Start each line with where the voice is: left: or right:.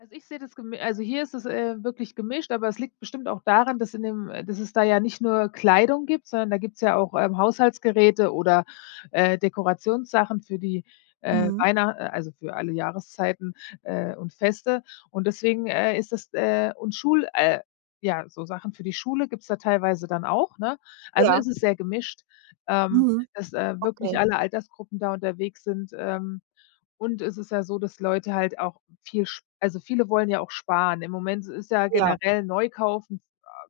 left: Also, ich sehe das gemi Also hier ist es, äh, wirklich, gemischt, aber es liegt bestimmt auch daran, dass in dem äh, dass es da ja nicht nur Kleidung gibt, sondern da gibt's ja auch, ähm, Haushaltsgeräte oder, äh, Dekorationssachen für die, äh,
right: Mhm.
left: einer äh, also, für alle Jahreszeiten, äh, und Feste und deswegen, äh, ist es, äh und Schul, äh ja, so Sachen für die Schule gibt's da teilweise dann auch, ne? Also,
right: Ja.
left: es ist sehr gemischt, ähm,
right: Mhm.
left: dass, äh, wirklich
right: Okay.
left: alle Altersgruppen da unterwegs sind. Ähm, und es ist ja so, dass Leute halt auch viel sp also, viele wollen ja auch sparen. Im Moment ist ja
right: Ja.
left: generell neu kaufen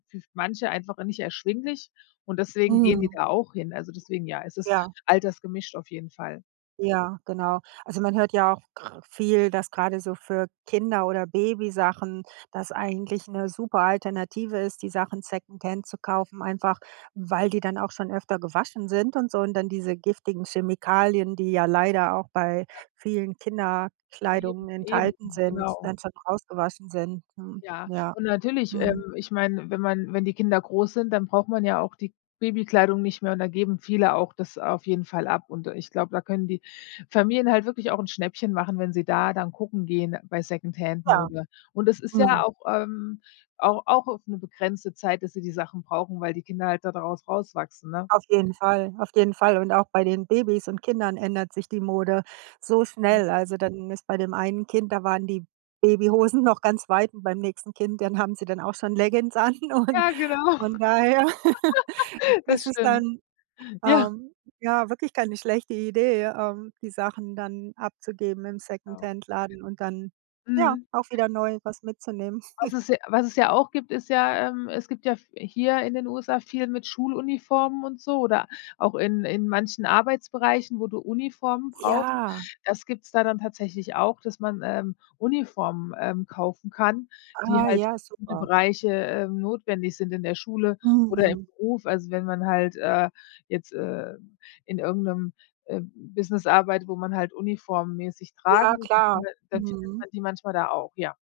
left: für manche einfach nicht erschwinglich und deswegen gehen die
right: Mhm.
left: da auch hin. Also deswegen, ja, es ist
right: Ja.
left: altersgemischt auf jeden Fall.
right: Ja, genau. Also man hört ja auch kr viel, dass grade so für Kinder oder Babysachen das eigentlich 'ne super Alternative ist, die Sachen Secondhand zu kaufen, einfach weil die dann auch schon öfter gewaschen sind und so. Und dann diese giftigen Chemikalien, die ja leider auch bei
left: Ja.
right: vielen
left: Eben.
right: Kinderkleidung
left: Eben,
right: enthalten sind,
left: genau.
right: dann schon rausgewaschen sind, ne?
left: Ja,
right: Ja.
left: und natürlich, ähm,
right: Mhm.
left: ich meine, wenn man wenn die Kinder groß sind, dann braucht man ja auch die Babykleidung nicht mehr und da geben viele auch das auf jeden Fall ab. Und ich glaube, da können die Familien halt wirklich auch 'n Schnäppchen machen, wenn sie da dann gucken gehen bei
right: Ja.
left: Secondhand-Mode. Und das ist ja
right: Mhm.
left: auch, ähm, au auch für 'ne begrenzte Zeit, dass sie die Sachen brauchen, weil die Kinder halt da daraus rauswachsen, ne?
right: Auf jeden Fall, auf jeden Fall. Und auch bei den Babys und Kindern ändert sich die Mode so
left: Mhm.
right: schnell. Also dann ist bei dem einen Kind da waren die Babyhosen noch ganz weit und beim nächsten Kind, dann haben sie dann auch schon Leggins an. Und
left: Ja, genau.
right: von daher
left: Das
right: ist es
left: stimmt.
right: dann,
left: Ja.
right: ähm, ja wirklich keine schlechte Idee, ähm, die Sachen dann abzugeben im
left: Genau.
right: Secondhand-Laden und dann, ja,
left: Mhm.
right: auch wieder neu was mitzunehmen.
left: Was es ja was es ja auch gibt, ist ja, ähm es gibt ja f hier in den USA viel mit Schuluniformen und so oder auch in in manchen Arbeitsbereichen, wo du Uniformen brauchst.
right: Ja!
left: Das gibt es da dann tatsächlich auch, dass man, ähm, Uniformen, ähm, kaufen kann, die
right: Ah,
left: halt für
right: ja,
left: viele
right: super.
left: Bereiche, ähm, notwendig sind. In der Schule oder im
right: Mhm.
left: Beruf. Also wenn man halt, äh, jetzt, äh, in irgend 'nem, ähm, Business arbeitet, wo man halt uniformmäßig tragen
right: Ja,
left: muss, dann
right: klar.
left: findet dann findet
right: Mhm.
left: man die manchmal da auch, ja.